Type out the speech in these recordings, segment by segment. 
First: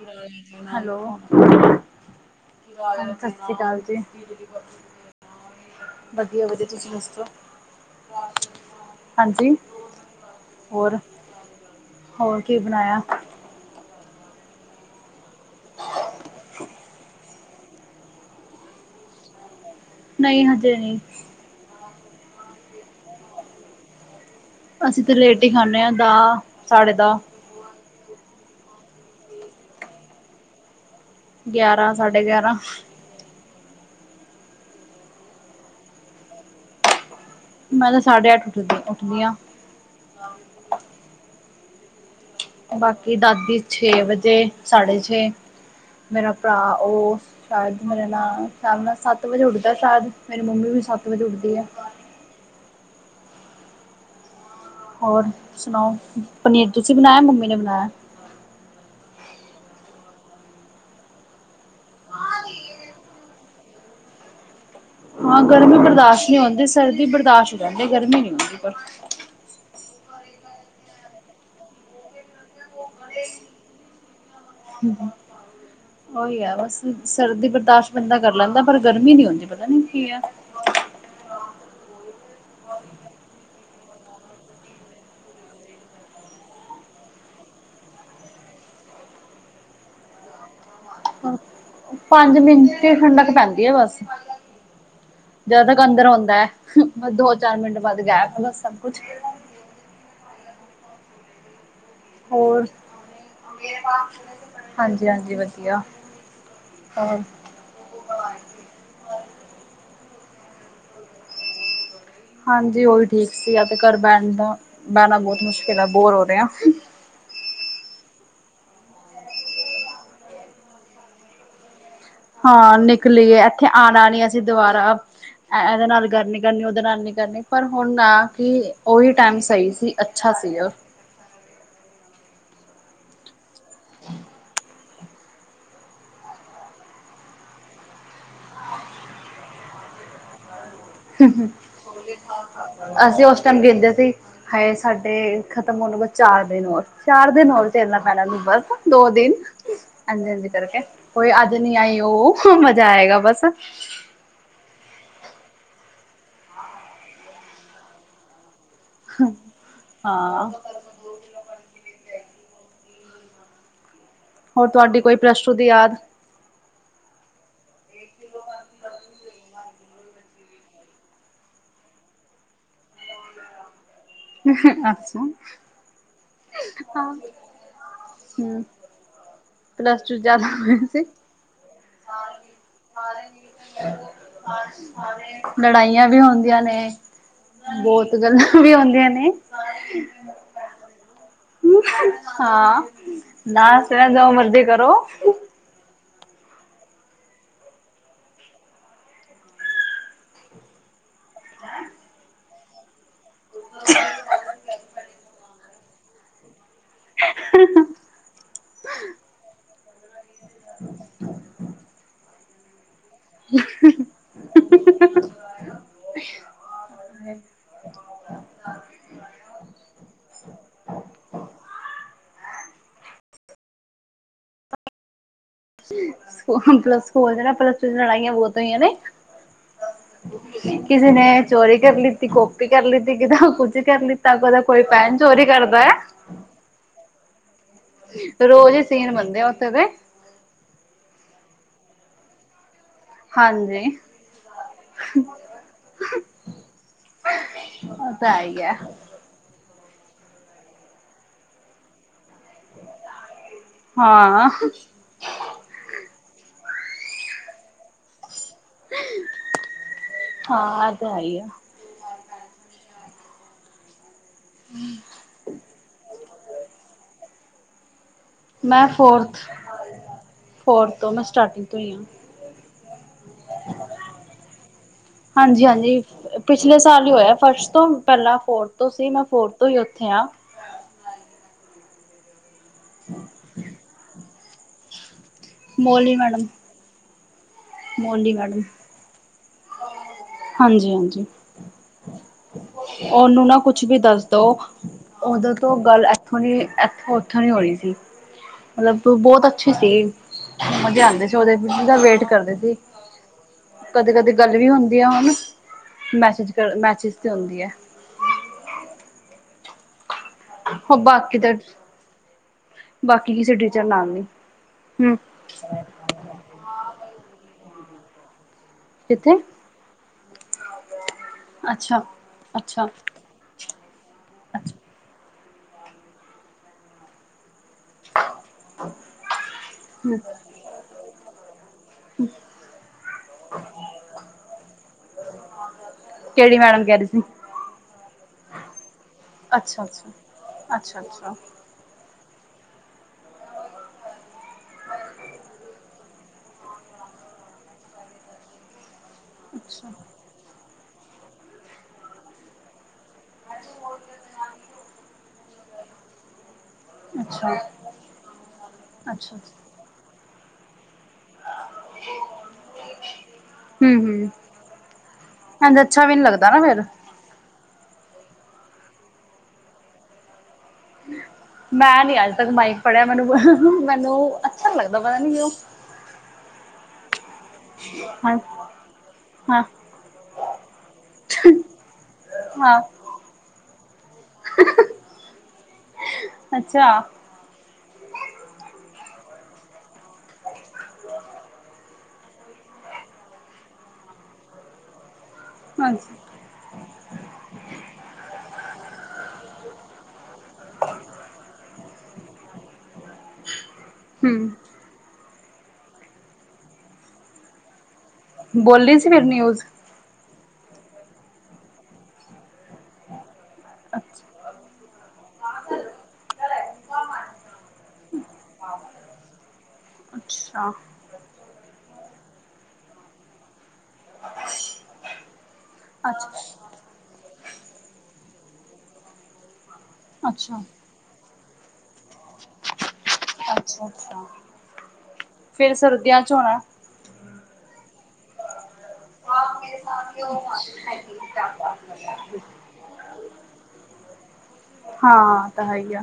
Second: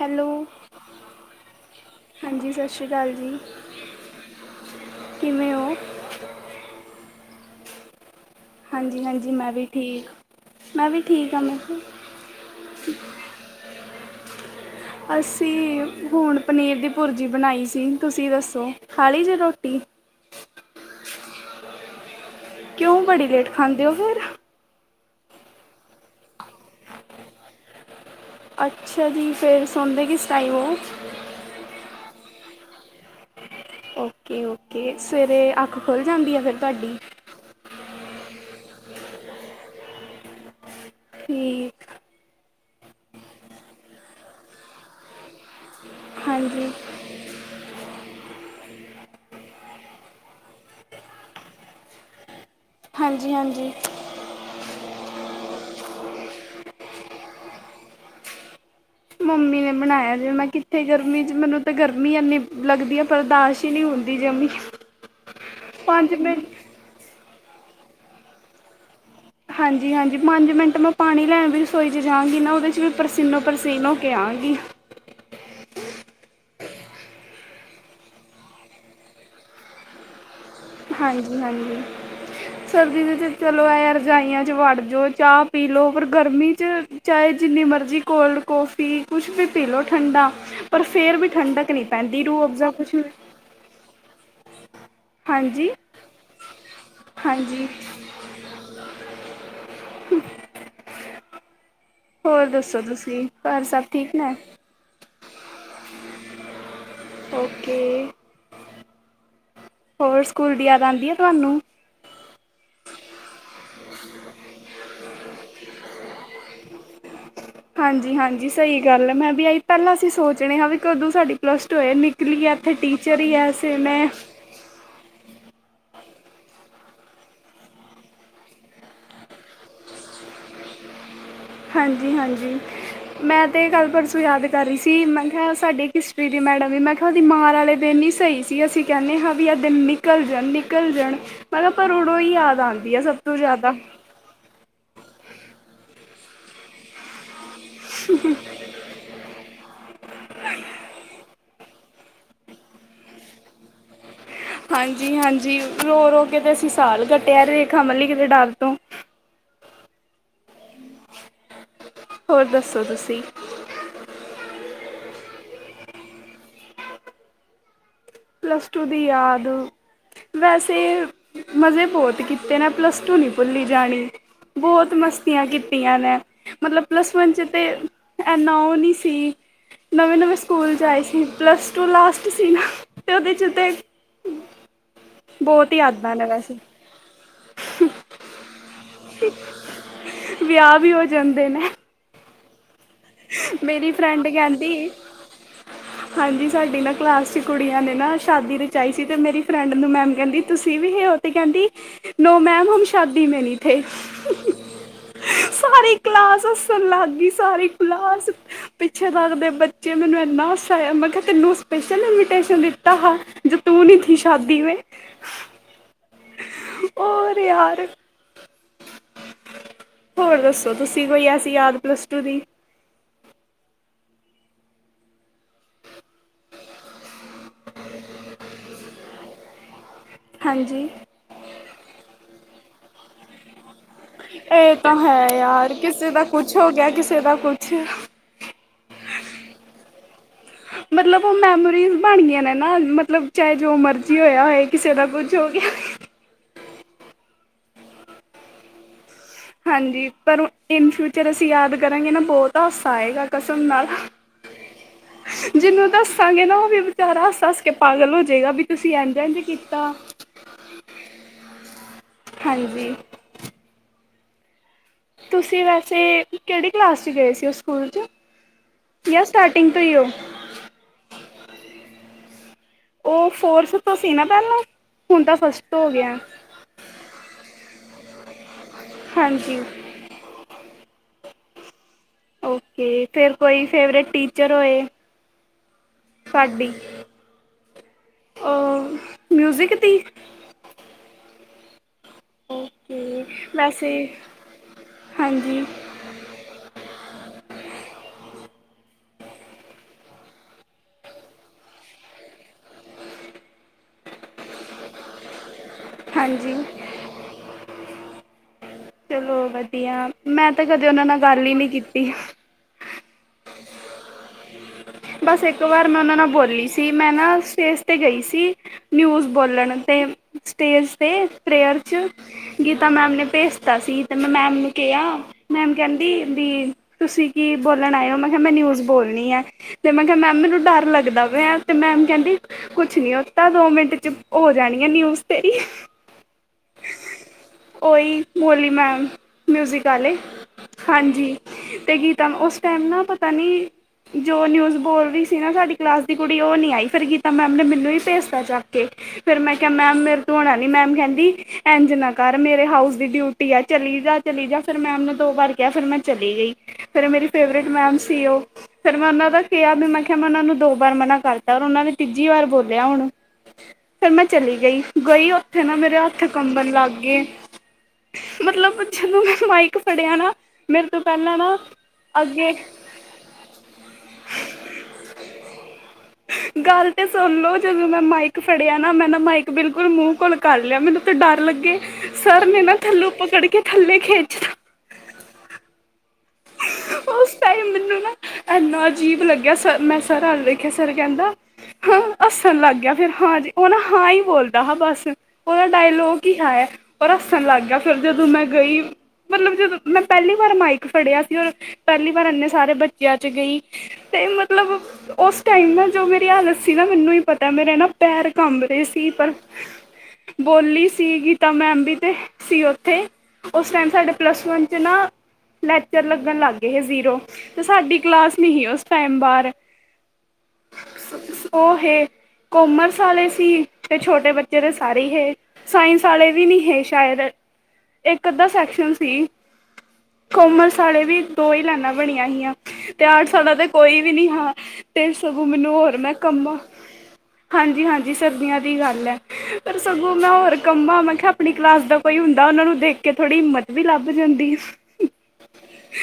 Hello hello. ਹਾਂਜੀ ਸਤਿ ਸ਼੍ਰੀ ਅਕਾਲ ਜੀ ਸਸ ਸ੍ਰੀ ਕਾਲ ਜੀ। ਕਿਵੇਂ ਓ? ਵਧੀਆ-ਵਧੀਆ ਤੁਸੀਂ ਦੱਸੋ? ਹਾਂਜੀ ਹਾਂਜੀ ਮੈਂ ਵੀ ਠੀਕ, ਮੈਂ ਹੋਰ ਵੀ ਠੀਕ ਆ ਮ ਖਾ। ਹੋਰ ਕੀ ਬਣਾਇਆ? [inaudible] ਅਸੀਂ ਹੁਣ ਪਨੀਰ ਦੀ ਭੁਰਜੀ ਬਣਾਈ ਸੀ, ਤੁਸੀਂ ਦੱਸੋ? ਖਾਲੀ ਜੇ ਰੋਟੀ? ਨਈ ਹਜੇ ਨਈ। ਕਿਉ, ਬੜੀ ਲੇਟ ਖਾਂਦੇ ਓ ਫਿਰ? ਅਸੀਂ ਤਾ ਲੇਟ ਹੀ ਖਾਂਨੇ ਹਾਂ ਦਹ, ਸਾਡੇ ਦਹ। ਅੱਛਾ ਜੀ ਫੇਰ ਸੌਦੇ ਕਿਸ ਟਾਈਮ ਹੋ? ਗਿਆਰਾਂ, ਸਾਡੇ ਗਿਆਰਾਂ। ਓਕੇ- ਓਕੇ ਸਵੇਰੇ ਅੱਖ ਖੁੱਲ ਜਾਂਦੀ ਆ ਫੇਰ ਤੁਹਾਡੀ? ਮੈਂ ਤਾਂ ਸ ਸਾਢੇ ਅੱਠ ਉੱਠ ਦੀ- ਉੱਠਦੀ ਹਾਂ। ਹਾਂ। ਠੀਕ। ਬਾਕੀ ਦਾਦੀ ਛੇ ਵਜੇ, ਸਾਢੇ ਛੇ ਮੇਰਾ ਹਾਂਜੀ ਭਰਾ ਉਹ। ਸ਼ਾਇਦ ਮੇਰੇ ਨਾਲ ਸ਼ਾਮ ਸੱਤ ਵਜੇ ਉੱਠਦਾ ਸ਼ਾਇਦ ਮੇਰੀ ਮੰਮੀ ਵੀ ਸੱਤ ਵਜੇ ਉੱਠਦੀ ਐ। ਹਾਂਜੀ- ਹਾਂਜੀ। ਹੋਰ ਸੁਣਾਓ? ਪਨੀਰ ਤੁਸੀਂ ਬਣਾਇਆ ਮੰਮੀ ਨੇ ਬਣਾਇਆ? ਮੰਮੀ ਨੇ ਬਣਾਇਆ ਜੇ ਮੈਂ ਕਿੱਥੇ ਗਰਮੀ ਚ ਮੈਨੂੰ ਤਾਂ ਗਰਮੀ ਇੰਨੀ ਲੱਗਦੀ ਹੈ ਬਰਦਾਸ਼ਤ ਹੀ ਨਹੀਂ ਹੁੰਦੀ ਜੇ। ਹਾਂ ਗਰਮੀ ਬਰਦਾਸ਼ਤ ਨਹੀਂ ਹੁੰਦੀ, ਸਰਦੀ ਬਰਦਾਸ਼ਤ ਹੋ ਜਾਂਦੀ ਹੈ, ਗਰਮੀ ਨੀ ਹੁੰਦੀ ਪਰ। ਹਾਂਜੀ ਹਾਂਜੀ ਪੰਜ ਮਿੰਟ ਮੈਂ ਪਾਣੀ ਲੈਣ ਵੀ ਰਸੋਈ 'ਚ ਜਾਵਾਂਗੀ ਨਾ ਉਹਦੇ 'ਚ ਵੀ ਪਰਸੀਨੋ ਪ੍ਰਸੀਨ ਹੋ ਕੇ ਆਂਗੀ। ਹਮ। [unintelligible] ਉਹੀ ਏ ਬਸ ਸਰਦੀ ਬਰਦਾਸ਼ਤ ਬੰਦਾ ਕਰ ਲੈਂਦਾ, ਪਰ ਗਰਮੀ ਨੀ ਹੁੰਦੀ ਪਤਾ ਨੀ ਕੀ ਐ। ਹਾਂਜੀ- ਹਾਂਜੀ। ਸਰਦੀ ਦੇ ਚਲੋ ਇਹ ਏ ਰਜਾਈਆਂ ਚ ਵੱੜ ਜਉ ਚਾਹ ਪੀ ਲਓ ਪਰ ਗਰਮੀ ਚ। ਚਾਹੇ ਜਿੰਨੀ ਮਰਜ਼ੀ ਕੋਲਡ ਕਾਫੀ ਕੁਛ ਵੀ ਪੀ ਲਓ ਠੰਡਾ। ਪਰ ਫੇਰ ਵੀ ਠੰਡਕ ਨੀ ਪੈਂਦੀ ਰੂਹ ਅਫ਼ਜ਼ਾ ਕੁਛ ਵੀ। ਧਰ ਪੈਂਦੀ ਐ ਬਸ। ਜਦੋਂ ਹਾਂਜੀ ਤੱਕ ਅੰਦਰ ਆਉਂਦਾ ਹੈ, ਬਸ ਦੋ ਚਾਰ ਹਾਂਜੀ ਮਿੰਟ ਬਾਅਦ ਗੈਬ ਹੋਂਦਾ ਸਭ ਕੁਛ। [unintelligible] ਹੋਰ ਦੱਸੋ ਤੁਸੀਂ ਘਰ ਸਭ ਠੀਕ ਨੇ ਹਾਂਜੀ- ਹਾਂਜੀ ਵਧੀਆ। ਹਾਂ। ਓਕੇ। ਹੋਰ ਸਕੂਲ ਦੀ ਯਾਦ ਆਂਦੀ ਏ ਤੁਹਾਨੂੰ? ਹਾਂਜੀ ਉਹੀ ਠੀਕ ਸੀਗਾ ਤੇ ਘਰ ਬਹਿਣ ਦਾ ਬਹਿਣਾ ਬੋਤ ਮੁਸ਼ਕਿਲ ਐ ਬੋਰ ਹੋ ਰਹੇ ਆ। ਹਾਂਜੀ-ਹਾਂਜੀ ਸਹੀ ਗੱਲ ਐ ਮੈਂ ਵੀ ਆਈ ਪਹਿਲਾਂ ਅਸੀਂ ਸੋਚਣੇ ਹਾਂ ਵੀ ਕਦੋਂ ਸਾਡੀ ਪਲੱਸ ਟੂ ਹੋਏ ਨਿਕ ਹਾਂ ਨਿਕਲੀਏ ਐਥੇ ਆਣਾ ਨੀ ਅਸੀਂ ਦੁਬਾਰਾ ਐ ਇਹਦੇ ਨਾਲ ਗੱਲ ਨੀ ਕਰਨੀ ਉਹਦੇ ਨਾਲ ਨੀ ਕਰਨੀ ਪਰ ਹੁਣ ਹਾ ਕਿ ਓਹੀ ਟਾਈਮ ਸਹੀ ਸੀ। ਅੱਛਾ ਸੀਗਾ। ਹਾਂਜੀ-ਹਾਂਜੀ ਮੈਂ ਤੇ ਗੱਲ ਪਰਸੋਂ ਯਾਦ ਕਰ ਰਹੀ ਸੀ। ਸੀ ਮੈਂ ਕਿਹਾ ਸਾਡੀ ਹਿਸਟਰੀ ਦੀ ਮੈਡਮ ਵੀ ਮੈਂ ਕਿਹਾ ਉਹਦੀ ਮਾਰ ਆਲੇ ਦਿਨ ਈ ਸਹੀ ਸੀ ਅਸੀਂ ਕਹਿਨੇ ਹਾਂ ਵੀ ਐਹ ਦਿਨ ਨੀ ਨਿਕਲ ਜਾਣ- ਨਿਕਲ ਜਾਣ ਪਰ ਹੁਣ ਓਡੋ ਈ ਯਾਦ ਆਦੀ ਐ ਸਭ ਅਸੀਂ ਤੋਂ ਉਸ ਟਾਈਮ ਜ਼ਿਆਦਾ। ਗਿਣਦੇ ਸੀ ਹਾਏ ਸਾਡੇ ਖ਼ਤਮ ਹੋਣ ਨੂੰ ਬਸ ਚਾਰ ਦਿਨ ਔਰ- ਚਾਰ ਦਿਨ ਔਰ। ਤੇਲਨਾ ਪੈਣਾ ਨੂੰ ਬਸ ਦੋ ਦਿਨ ਹਾਂਜੀ-ਹਾਂਜੀ ਕਰਕੇ ਕੋਈ ਅੱਜ ਆਜ ਨੀ ਆਈ ਓ, ਮਜ਼ਾ ਆਏਗਾ ਬਸ। ਹਾਂਜੀ-ਹਾਂਜੀ ਰੋ-ਰੋ ਕੇ ਤੇ ਅਸੀਂ ਸਾਲ ਕੱਟੇਆ ਰੇਖਾ ਮੱਲੀ ਕਿਤੇ ਡਰ ਤੋਂ। ਹਾਂ। ਹੋਰ ਦੱਸੋ ਤੁਸੀਂ? ਹੋਰ ਤੁਹਾਡੀ ਕੋਈ ਪਲਸਟੂ ਦੀ ਯਾਦ? ਪਲੱਸਟੂ ਦੀ ਯਾਦ ਵੈਸੇ ਮਜ਼ੇ ਬੋਤ ਕੀਤੇ ਨੇ ਪਲੱਸਟੂ ਨੀ ਭੁੱਲੀ ਜਾਣੀ। ਬੋਤ ਅੱਛਾ ਮਸਤੀਆਂ ਕੀਤੀਆਂ ਨੇ। ਮਤਲਬ ਹਮ ਪਲੱਸ-ਵਨ ਚ ਤੇ ਐਨਾ ਓ ਨੀ ਸੀ ਪਲੱਸ ਟੂ ਨਵੇਂ-ਨਵੇਂ ਜ਼ਿਆਦਾ ਸਕੂਲ ਚ ਹੋਏ ਆਏ ਸੀ। ਪਲੱਸਟੂ ਲਾਸਟ ਸੀਨਾ। ਬਹੁਤ ਹੀ ਲੜਾਈਆਂ ਯਾਦਾਂ ਵੀ ਨੇ ਵੈਸੇ ਹੁੰਦੀਆਂ ਨੇ ਬਹੁਤ ਗੱਲਾਂ ਵੀ ਹੁੰਦੀਆਂ ਨੇ। ਵਿਆਹ ਵੀ ਹੋ ਜਾਂਦੇ ਨੇ। ਹਾਂ ਨਾ ਮੇਰੀ ਫਰੈਂਡ ਜੋ ਮਰਜ਼ੀ ਕਹਿੰਦੀ ਕਰੋ। ਹਾਂਜੀ ਸਾਡੀ ਨਾ ਕਲਾਸ ਚ ਕੁੜੀਆਂ ਨੇ ਨਾ ਸ਼ਾਦੀ ਰਚਾਈ ਸੀ ਤੇ ਮੇਰੀ ਫਰੈਂਡ ਨੂੰ ਮੈਮ ਕਹਿੰਦੀ ਤੁਸੀਂ ਵੀ ਸੀ ਓ ਕਹਿੰਦੀ ਨੋ ਮੈਮ ਹਮ ਸ਼ਾਦੀ ਮੇ ਨੀ ਥੇ ਸਾਰੀ ਕਲਾਸ ਹੱਸਣ ਲਾਗੀ ਸਾਰੀ ਕਲਾਸ ਪਿੱਛੇ ਤੱਕ ਦੇ ਬੱਚੇ ਮੈਨੂੰ ਐਨਾ ਹਸਾਇਆ ਮੈਂ ਕਿਹਾ ਤੈਨੂੰ ਸਪੈਸ਼ਲ ਇਨਵੀਟੇਸ਼ਨ ਦਿੱਤ ਤਾਂ ਹਾਂ ਜੋ ਤੂੰ ਨੀ ਥੀ ਸ਼ ਸ਼ਾਦੀ ਮੇ ਹੋਰ ਯਾਰ ਹੋਰ ਦੱਸੋ ਤੁਸੀਂ ਕੋਈ ਐਸੀ ਯਾਦ ਪਲੱਸਟੂ ਦੀ। ਹੁਣ ਪੱਲਸਟੂ ਪਲੱਸਟੂ ਚ ਲੜਾਈਆਂ ਬਹੁਤ ਹੋਈਆਂ ਨੇ। ਹਾਂਜੀ ਕਿਸੀ ਨੇ ਚੋਰੀ ਕਰ ਲਿੱਤੀ ਕੋਪੀ ਕਰ ਲਿੱਤੀ ਕੀਦਾ ਕੁਝ ਕਰ ਲਿ ਦਾ ਇਹ ਕੋਈ ਤਾਂ ਪੈਨ ਹੈ ਚੋਰੀ ਯਾਰ ਕਰਦਾ ਐ। ਕਿਸੇ ਦਾ ਕੁਛ ਹੋ ਗਿਆ ਕਿਸੇ ਦਾ ਕੁਛ। ਰੋਜ਼ ਈ ਸੀਨ ਬਨਦੇ ਆ ਓਥੇ ਤੇ ਮਤਲਬ ਉਹ ਮੈਮੋਰੀਜ਼ ਬਣ ਗਈਆਂ ਨੇ ਨਾ ਮ ਮਤਲਬ ਚਾਹੇ ਜੋ ਹਾਂਜੀ ਮਰਜ਼ੀ ਹੋਇਆ ਹੋਏ ਕਿਸੇ ਦਾ ਕੁਝ ਹੋ ਗਿਆ ਏ। ਓ ਤਾਂ ਐ ਈ ਐ। ਹਾਂਜੀ ਪਰ ਓ ਇਨ-ਫਿਊਚਰ ਅਸੀਂ ਯਾਦ ਕਰਾਂਗੇ ਨਾ ਬਹੁਤ ਬਹੁਤ ਹਸਾਏਗਾ ਕਸਮ ਨਾਲ। ਹਾਂ ਜਿਹਨੂੰ ਦੱਸਾਂਗੇ ਨਾ ਉਹ ਵੀ ਵਿਚਾਰਾ ਹੱਸ-ਹੱਸ ਕੇ ਪਾਗਲ ਹੋਜੇਗਾ ਵੀ ਤੁਸੀਂ ਐਝ-ਐਝ ਕੀਤਾ ਹਾਂ ਤੇ ਹੈ ਹੀ ਆ ਹਾਂਜੀ। ਤੁਸੀਂ ਵੈਸੇ ਕੇੜੀ ਕਲਾਸ ਚ ਗਏ ਸੀ ਉਹ ਸਕੂਲ ਚ? ਮੈਂ ਜਾਂ ਸਟਾਰਟਿੰਗ ਤੋਂ ਹੀ ਹੋ ਫੋਰਥ-ਫੋਰਥ ਤੋਂ ਮੈਂ ਸਟਾਰਟਿੰਗ ਤੋਂ ਈ ਆ। ਉਹ ਫੋਰਥ ਤੋਂ ਸੀ ਨਾ ਪਹਿਲਾਂ ਹੁਣ ਤਾਂ ਹਾਂਜੀ ਫਸਟ ਹੋ ਹਾਂਜੀ ਗਿਆ। ਪਿਛਲੇ ਸਾਲ ਈ ਹੋਇਆ ਫਸਟ ਤੋਂ ਪਹਿਲਾਂ ਫੋਰਥ ਤੋਂ ਸੀ ਮੈਂ ਫੋਰਥ ਹਾਂਜੀ ਤੋਂ ਈ ਓਥੇ ਆ। ਓਕੇ ਫੇਰ ਕੋਈ ਫੇਵਰੇਟ ਟੀਚਰ ਹੋਏ? ਮੌਲੀ ਮੈਡਮ ਤੁਹਾਡੀ ਮੌਲੀ ਮੈਡਮ ਮਿਊਜ਼ਿਕ ਦੀ ਹਾਂਜੀ ਹਾਂਜੀ ਓਕੇ ਉਹਨੂੰ ਨਾ ਕੁਛ ਵੈਸੇ ਵੀ ਦੱਸ ਦੋ ਦ ਹਾਂਜੀ ਤੋਂ ਗੱਲ ਹੁੰਨੇ ਉਥੋਂ ਇਥੋਂ ਉੱਥੋਂ ਨ ਹੋਈਏਗ ਮਤਲਬ ਬਹੁਤ ਅੱਛੀ ਸੀ ਮਜ਼ੇ ਆਉਂਦੇ ਸੀ ਉਹਦੇਤ ਵੇਟ ਕਰਦੇ ਸੀ ਕਦੇ ਕਦੇ ਗੱਲ ਵੀ ਹੁੰਦੀ ਆ ਹਨਣ ਮੈਸੇਜ ਹਾਂਜੀ ਕਰਦੇ ਮੈਸੇਜ ਹੁੰਦੀ ਹੈ ਚਲੋ ਵਧੀਆ ਮੈਂ ਤਾਂ ਕਦੇ ਉਹ ਉਹਨਾਂ ਨਾਲ ਬਾਕੀ ਗੱਲ ਤਾਂ ਹੀ ਨਹੀਂ ਕੀਤੀ ਬਾਕੀ ਕਿਸੇ ਟੀਚਰ ਨਾਲ ਨੀ ਹਮ ਬਸ ਇੱਕ ਵਾਰ ਮੈਂ ਉਹਨਾਂ ਨਾਲ ਬੋਲੀ ਸੀ ਮੈਂ ਨਾ ਸਟੇਜ ਤੇ ਗਈ ਸੀ ਨਿਊਜ਼ ਕਿੱਥੇ ਬੋਲਣ ਤੇ ਸਟੇਜ 'ਤੇ ਪ੍ਰੇਅਰ 'ਚ ਅੱਛਾ ਅੱਛਾ ਗੀਤਾ ਮੈਮ ਨੇ ਭੇਜ ਤਾ ਸੀ ਤੇ ਮੈਂ ਮੈਮ ਨੂੰ ਅੱਛਾ ਕਿਹਾ ਮੈਮ ਕਹਿੰਦੀ ਵੀ ਤੁਸੀਂ ਕੀ ਬੋਲਣ ਆਇਓ ਮੈਂ ਮੈਂ ਨਿਊਜ ਬੋਲਣੀ ਆ ਤੇ ਮੈਂ ਕਿਹਾ ਮੈਮ ਮੈਨੂੰ ਡਰ ਲੱਗਦਾ ਪ ਤੇ ਮੈਮ ਕਹਿੰਦੀ ਕੁਛ ਨੀ ਉ ਤਾਂ ਦੋ ਮਿੰਟ ਚ ਹੋ ਜਾਣੀ ਆ ਨਿਊਜ਼ ਤੇਰੀ ਕਿਹੜੀ ਮੈਡਮ ਕਹਿ ਰਹੀ ਸੀ। ਉਹੀ ਭੋਲੀ ਮੈਮ ਅੱਛਾ ਮਿਊਜ਼ਿਕ ਅੱਛਾ ਵਾਲੇ ਅੱਛਾ ਅੱਛਾ ਹਾਂਜੀ ਤੇ ਗੀ ਉਸ ਟਾਈਮ ਨਾ ਪਤਾ ਨਹੀਂ ਜੋ ਨਿਊਜ਼ ਬੋਲ ਰਹੀ ਸੀ ਨਾ ਸਾਡੀ ਕਲਾਸ ਦੀ ਕੁੜੀ ਉਹ ਨਹੀਂ ਆਈ ਫਿਰ ਗੀਤਾ ਮੈਮ ਨੇ ਮੈਨੂੰ ਹੀ ਭੇਜਤਾ ਚੱਕ ਕੇ ਫਿਰ ਮੈਂ ਕਿਹਾ ਮੈਮ ਮੇਰੇ ਤੋਂ ਹੋਣਾ ਨੀ ਮੈਮ ਕਹਿੰਦੀ ਇੰਝ ਨਾ ਕਰ ਮੇਰੇ ਹਾਊਸ ਡਿਊਟੀ ਆ ਚਲੀ ਜਾ ਚਲੀ ਜਾ ਫਿਰ ਮੈਮ ਨੇ ਦੋ ਵਾਰ ਕਿਹਾ ਫਿਰ ਮੈਂ ਚਲੀ ਗਈ ਫਿਰ ਅੱਛਾ ਮੇਰੀ ਫੇਵਰੇਟ ਅੱਛਾ ਮੈਮ ਸੀ ਉਹ ਫਿਰ ਮੈਂ ਉਹਨਾਂ ਦਾ ਅੱਛਾ ਕਿਹਾ ਵੀ ਮੈਂ ਕਿਹਾ ਮੈਂ ਉਹਨਾਂ ਨੂੰ ਦੋ ਬਾਰ ਮਨਾ ਕਰ ਉਹਨਾਂ ਨੇ ਤੀਜੀ ਵਾਰ ਬੋਲਿਆ ਹੁਣ ਹੂੰ ਫਿਰ ਹੂੰ ਮੈਂ ਚਲੀ ਗਈ ਗਈ ਕੋਈ ਉੱਥੇ ਨਾ ਇੰਝ ਮੇਰੇ ਅੱਛਾ ਵੀ ਨੀ ਲੱਗਦਾ ਨਾ ਫੇਰ ਗੇ ਮਤਲਬ ਚਲੋ ਮਾਈਕ ਫੜਿਆ ਨਾ ਮੇਰੇ ਤੋਂ ਪਹਿਲਾਂ ਨਾ ਮੈਂ ਨੀ ਅੱਜ ਤੱਕ ਅੱਗੇ ਮਾਈਕ ਫੜਿਆ ਮੈਨੂੰ ਮੈਨੂੰ ਅੱਛਾ ਨੀ ਲੱਗਦਾ ਪਤਾ ਨੀ ਕਿਉਂ ਗੱਲ ਤੇ ਸੁਣ ਲੋ ਜਦੋਂ ਮੈਂ ਹਾਂ ਮਾਈਕ ਫੜਿਆ ਨਾ ਮੈਂ ਨਾ ਮਾਈਕ ਹਾਂ ਬਿਲਕੁਲ ਮੂੰਹ ਕੋਲ ਕਰ ਲਿਆ ਮੈਨੂੰ ਤਾਂ ਡਰ ਲੱਗੇ ਸਰ ਨੇ ਨਾ ਹਾਂ ਥੱਲੋਂ ਪਕੜ ਕੇ ਥੱਲੇ ਖੇੱਚ [unintelligible] ਅੱਛਾ ਉਸ ਟਾਈਮ ਮੈਨੂੰ ਨਾ ਇੰਨਾ ਅਜੀਬ ਲੱਗਿਆ ਸਰ ਘਰ ਵੇਖਿਆ ਸਰ ਕਹਿੰਦਾ ਹਾਂ। ਹੱਸਣ ਲੱਗ ਗਿਆ ਫਿਰ ਹਾਂ ਜੀ ਉਹ ਨਾ ਹਾਂ ਹੀ ਬੋਲਦਾ ਬਸ ਉਹਦਾ ਹਾਂਜੀ ਡਾਇਲੋਗ ਕੀ ਖਾਇਆ ਪਰ ਹੱਸਣ ਲੱਗ ਗਿਆ ਫਿਰ ਜਦੋਂ ਮੈਂ ਗਈ ਮਤਲਬ ਜਦੋਂ ਮੈਂ ਪਹਿਲੀ ਵਾਰ ਮਾਈਕ ਫੜਿਆ ਸੀ ਹੋਰ ਪਹਿਲੀ ਵਾਰ ਇੰਨੇ ਸਾਰੇ ਬੱਚਿਆਂ ਚ ਗਈ ਤੇ ਹੂੰ ਮਤਲਬ ਉਸ ਟਾਈਮ ਨਾਲ ਜੋ ਮੇਰੀ ਹਾਲਤ ਸੀ ਨਾ ਮੈਨੂੰ ਹੀ ਪਤਾ ਮੇਰੇ ਨਾ ਪੈਰ ਕੰਬ ਰਹੇ ਬੋਲੀ ਸੀ ਫਿਰ ਪਰ ਨਿਊਜ਼ ਬੋਲੀ ਸੀਗੀ ਗੀਤਾ ਮੈਮ ਤੇ ਸੀ ਉੱਥੇ ਉਸ ਟਾਈਮ ਸਾਡੇ ਅੱਛਾ ਪਲਸ ਵਨ 'ਚ ਨਾ ਲੈਕਚਰ ਲੱਗਣ ਲੱਗ ਗਏ ਜ਼ੀਰੋ ਤੇ ਸਾਡੀ ਕਲਾਸ ਨਹੀਂ ਸੀ ਉਸ ਟਾਈਮ ਬਾਹਰ ਅੱਛਾ ਉਹ ਇਹ ਕੋਮਰਸ ਵਾਲੇ ਸੀ। ਤੇ ਛੋਟੇ ਬੱਚੇ ਤੇ ਸਾਰੇ ਇਹ ਸਾਇੰਸ ਵਾਲੇ ਵੀ ਅੱਛਾ ਨਹੀਂ ਹੈ ਸ਼ਾਇਦ ਇੱਕ ਅੱਧਾ ਸੈਕਸ਼ਨ ਸੀ ਕੋਮਰਸ ਵਾਲੇ ਵੀ ਦੋ ਹੀ ਲਾਈਨਾਂ ਬਣੀਆਂ ਹੀਆਂ ਤੇ ਅਠ ਸਾਲਾਂ ਤੇ ਅੱਛਾ ਕੋਈ ਵੀ ਅੱਛਾ ਨੀ ਹਾਂ ਤੇ ਸਗੋਂ ਮੈਨੂੰ ਫਿਰ ਹੋਰ ਮੈਂ ਸਰਦੀਆਂ ਚ ਕੰਮਾ ਹੋਣਾ ਹਾਂਜੀ ਹਾਂਜੀ ਸਰਦੀਆਂ ਦੀ ਗੱਲ ਐ ਪਰ ਸਗੋਂ ਮੈਂ ਹੋਰ ਕੰਮਾ ਮੈਂ ਕਿਹਾ ਆਪਣੀ ਕਲਾਸ ਦਾ ਕੋਈ ਹੁੰਦਾ ਉਹਨਾ ਨੂੰ ਦੇਖ ਕੇ ਥੋੜੀ ਹਿੰਮਤ ਵੀ ਲੱਭ ਜਾਂਦੀ ਹਾਂ ਉਹ ਤਾਂ ਹੈ ਹੀ ਆ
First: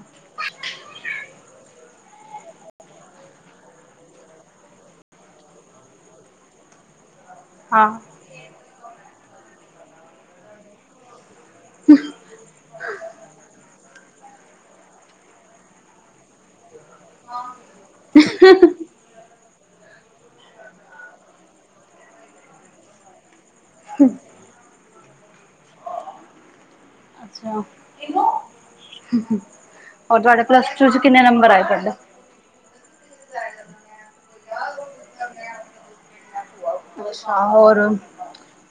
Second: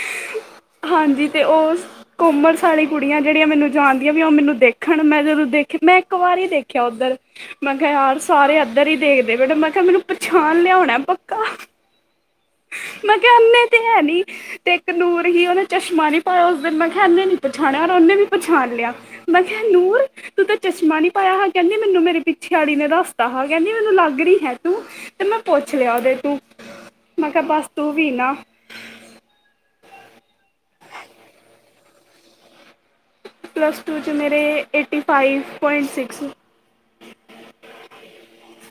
ਹਾਂਜੀ ਤੇ ਉਹ ਕੋਮਰਸ ਵਾਲੀ ਕੁੜੀਆਂ ਜਿਹੜੀਆਂ ਮੈਨੂੰ ਜਾਣਦੀਆਂ ਵੀ ਉਹ ਮੈਨੂੰ ਦੇਖਣ ਮੈਂ ਜਦੋਂ ਦੇਖ ਮੈਂ ਇੱਕ ਵਾਰ ਹੀ ਦੇਖਿਆ ਉੱਧਰ ਮੈਂ ਹਾਂ ਕਿਹਾ ਯਾਰ ਸਾਰੇ ਇੱਧਰ ਹੀ ਦੇਖਦੇ ਬੇਟਾ ਮੈਂ ਕਿਹਾ ਮੈਨੂੰ ਪਛਾਣ ਲਿਆ [unintelligible] ਮੈਂ ਕਿਹਾ ਉਨੇ ਦਿਨ ਕਹਿੰਦੀ ਤੇ ਇੱਕ ਨੂਰ ਹੀ ਉਹਨੇ ਚਸ਼ਮਾ ਨੀ ਪਾਇਆ ਉਸ ਦਿਨ ਮੈਂ ਇੰਨੇ ਨੀ ਪਛਾਣਿਆ ਯ ਉਹਨੇ ਵੀ ਪਛਾਣ ਲਿਆ ਮੈਂ ਕਿਹਾ ਨੂਰ ਤੂੰ ਤਾਂ ਚਸ਼ਮਾ ਨੀ ਪਾਇਆ ਕਹਿੰਦੀ ਮੈਨੂੰ ਮੇਰੀ ਪਿੱਛੇ ਵਾਲੀ ਨੇ ਦੱਸਤਾ ਕਹਿੰਦੀ ਉਹਨੂੰ ਲੱਗ ਰਹੀ ਹੈ ਤੂੰ ਤੇ ਮੈਂ ਪੁੱਛ ਲਿਆ ਉਹਦੇ ਤੋਂ ਮੈਂ ਕਿਹਾ ਬਸ ਤੂੰ ਵੀ ਨਾ ਹੂੰ-ਹੂੰ ਔਰ ਤੁਹਾਡੇ ਪਲੱਸ ਟੂ ਚ ਕਿੰਨੇ ਨੰਬਰ ਆਏ ਤੁਹਾਡਾ? ਪਲੱਸ ਟੂ 'ਚ ਮੇਰੇ ਏਟੀ ਫਾਈਵ ਪੁਆਇੰਟ ਸਿਕਸ। ਹਾਂ ਹੋਰ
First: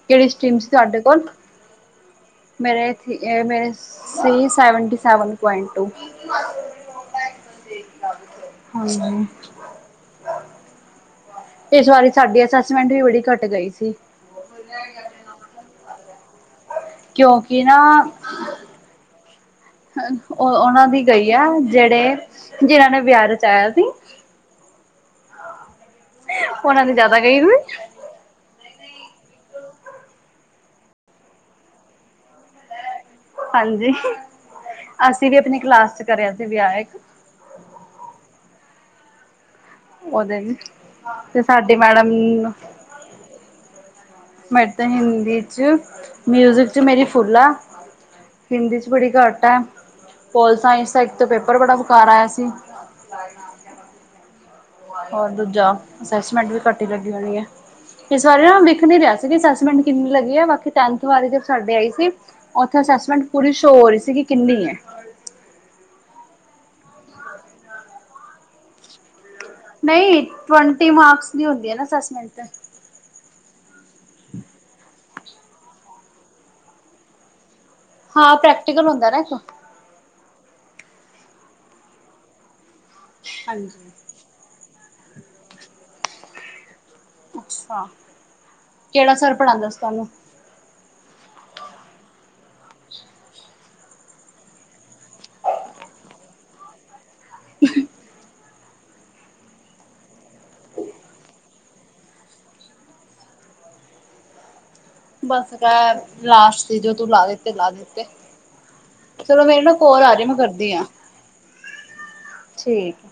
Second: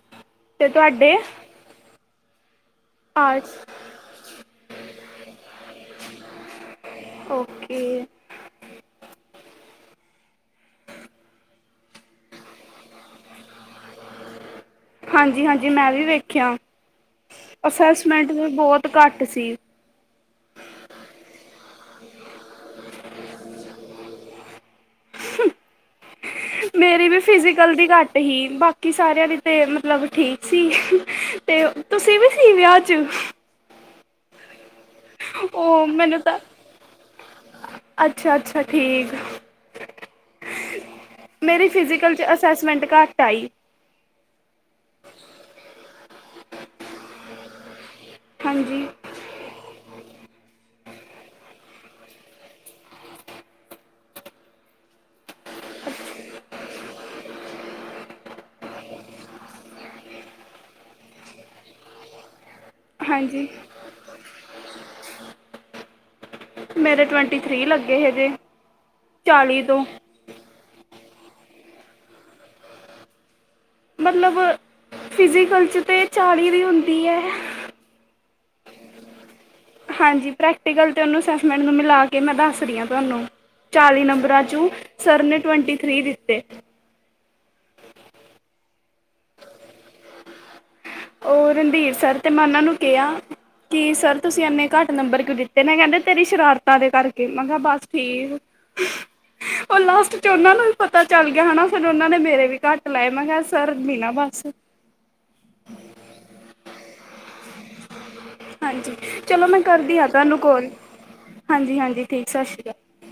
ਕਿਹੜੀ ਸਟਰੀਮ ਸੀ ਤੁਹਾਡੇ ਕੋਲ ਮੇਰੇ ਇਹ ਆਰਟਸ ਮੇਰੇ ਸੀ seventy seven point two. Okay. [unintelligible] [inaudible] ਇਸ ਵਾਰੀ ਸਾਡੀ ਅਸੈਸਮੈਂਟ ਵੀ ਬੜੀ ਘੱਟ ਗਈ ਸੀ। ਹਾਂਜੀ-ਹਾਂਜੀ ਮੈਂ ਵੀ ਵੇਖਿਆ ਕਿਉਂਕਿ ਨਾ ਅਸੈਸਮੈਂਟ ਵੀ ਬੋਤ ਘੱਟ ਸੀ। ਓ ਉਨਾਂ ਦੀ ਗਈ ਆ ਜੇੜੇ ਜਿਨਾਂ ਨੇ ਵਿਆਹ ਰਚਾਇਆ ਸੀ। ਹੂੰ ਉਹਨਾਂ ਦੀ ਮੇਰੀ ਵੀ ਜ਼ਿਆਦਾ ਗਈ ਸੀ ਫਿਜੀਕਲ ਦੀ ਘੱਟ ਹੀ ਬਾਕੀ ਕਿ ਸਾਰਿਆਂ ਲਈ ਤੇ ਮਤਲਬ ਠੀਕ ਸੀ ਤੇ ਤੁਸੀਂ ਵੀ ਸੀ ਵਿਆਹ 'ਚ ਹਾਂਜੀ ਅਸੀ ਵੀ ਆਪਣੀ ਕਲਾਸ 'ਚ ਕਰਿਆ ਸੀ ਵਿਆਹ ਇਕ ਅੱਛਾ-ਅੱਛਾ ਠੀਕ। ਉਹਦੇ ਚ ਤੇ ਮੇਰੀ ਸਾਡੀ ਮੈਡਮ ਫਿਜ਼ਕਲ 'ਚ ਅਸੈਸਮੈਂਟ ਘੱਟ ਆਈ। ਮੇੜ ਤੇ ਹਿੰਦੀ 'ਚ ਮਿਊਜਿਕ 'ਚ ਮੇਰੀ ਫੁਲ ਆ। ਹਿੰਦੀ ਹਾਂਜੀ 'ਚ ਬੜੀ ਘੱਟ ਐ ਪੋਲ ਸਾਇੰਸ ਦਾ ਇੱਕ ਤਾ ਪੇਪਰ ਬੜਾ ਬੇਕਾਰ ਆਇਆ ਸੀ। ਹੋਰ ਦੂਜਾ ਅਸੈਸਮੈਂਟ ਵੀ ਘੱਟ ਈ ਲੱਗੀ ਹੋਣੀ ਆ। ਇਸ ਬਾਰੇ ਨਾ ਵੇਖ ਨੀ ਰਿਆ ਸੀ ਅਸਸਮੈਂਟ ਕਿੰਨੀ ਲੱਗੀ ਏ ਬਾਕੀ ਟੈਥ ਵਾਲੇ ਸਾਡੇ ਆਈ ਸੀ। ਉੱਥੇ ਅਸੈਸਮੈਂਟ ਹਾਂਜੀ ਪੂਰੀ ਸੋ ਹੋ ਰਈ ਸੀ ਕਿ ਕਿੰਨੀ ਮੇਰੇ ਟਵੰਟੀ ਥਰੀ ਲੱਗੇ ਏਦੇ ਚਾਲੀ ਤੋਂ ਨਈ ਟਵੰਟੀ ਮਾਰਕਸ ਦੀ ਹੁੰਦੀ ਆ ਨਾ ਅਸੈਸਮੈਂਟ ਮਤਲਬ ਫਿਜ਼ੀਕਲ 'ਚ ਤਾਂ ਚਾਲੀ ਦੀ ਹੁੰਦੀ ਐ। ਹਾਂ ਪ੍ਰੈਕਟੀਕਲ ਹੁੰਦਾ ਨਾ ਇੱਕ ਹਾਂਜੀ ਪ੍ਰੈਕਟੀਕਲ ਤੇ ਉਨੂੰ ਅਸੈਸਮੈਂਟ ਨੂੰ ਮਿਲਾ ਕੇ ਮੈਂ ਦੱਸ ਰਈ ਆਂ। ਤੁਹਾਨੂੰ ਹਾਂਜੀ ਚਾਲੀ ਨੰਬਰਾਂ ਚੋਂ ਸਰ ਨੇ ਟਵੰਟੀ ਥਰੀ ਦਿੱਤੇ। ਅੱਛਾ ਕੇੜਾ ਸਰ ਪੜ੍ਹਾਂਦਾ ਸੀ ਤੁਹਾਨੂੰ ਓ ਰਣਧੀਰ ਸਰ ਤੇ ਮੈਂ ਉਨਾਂ ਨੂੰ ਕਿਆ ਕਿ ਸਰ ਤੁਸੀਂ ਇੰਨੇ ਘੱਟ ਨੰਬਰ ਕਿਉ ਦਿੱਤੇ ਨੇ ਕੈਂਦੇ ਤੇਰੀ ਸ਼ਰਾਰਤਾਂ ਦੇ ਕਰ ਮੈਂ ਕਿਆ ਬਸ ਠੀਕ। ਓ ਲਾਸਟ 'ਚ ਉਨਾਂ ਨੂੰ ਵੀ ਪਤਾ ਚੱਲ ਗਿਆ ਹਨਾ ਫਿਰ ਉਨਾਂ ਨੇ ਮੇਰੇ ਵੀ ਘੱਟ ਲਾਏ ਮੈਂ ਕਿਆ ਸਰ ਮੀ ਨਾ ਬਸ ਬਸ ਤਾ ਲਾਸਟ ਸੀ ਜੋ ਤੂੰ ਲਾ ਦਿੱਤੇ ਲਾ ਦਿੱਤੇ। ਹਾਂਜੀ ਚਲੋ ਮੈਂ ਮੇਰੇ ਨਾ ਕਰਦੀ ਕੋਲ ਹ ਆ ਰਹੀ ਮੈਂ ਤੁਹਾਨੂੰ ਕਾੱਲ ਕਰਦੀ ਹਾਂ ਹਾਂਜੀ-ਹਾਂਜੀ ਠੀਕ ਸਤਿ ਸ੍ਰੀ ਅਕਾਲ। ਠੀਕ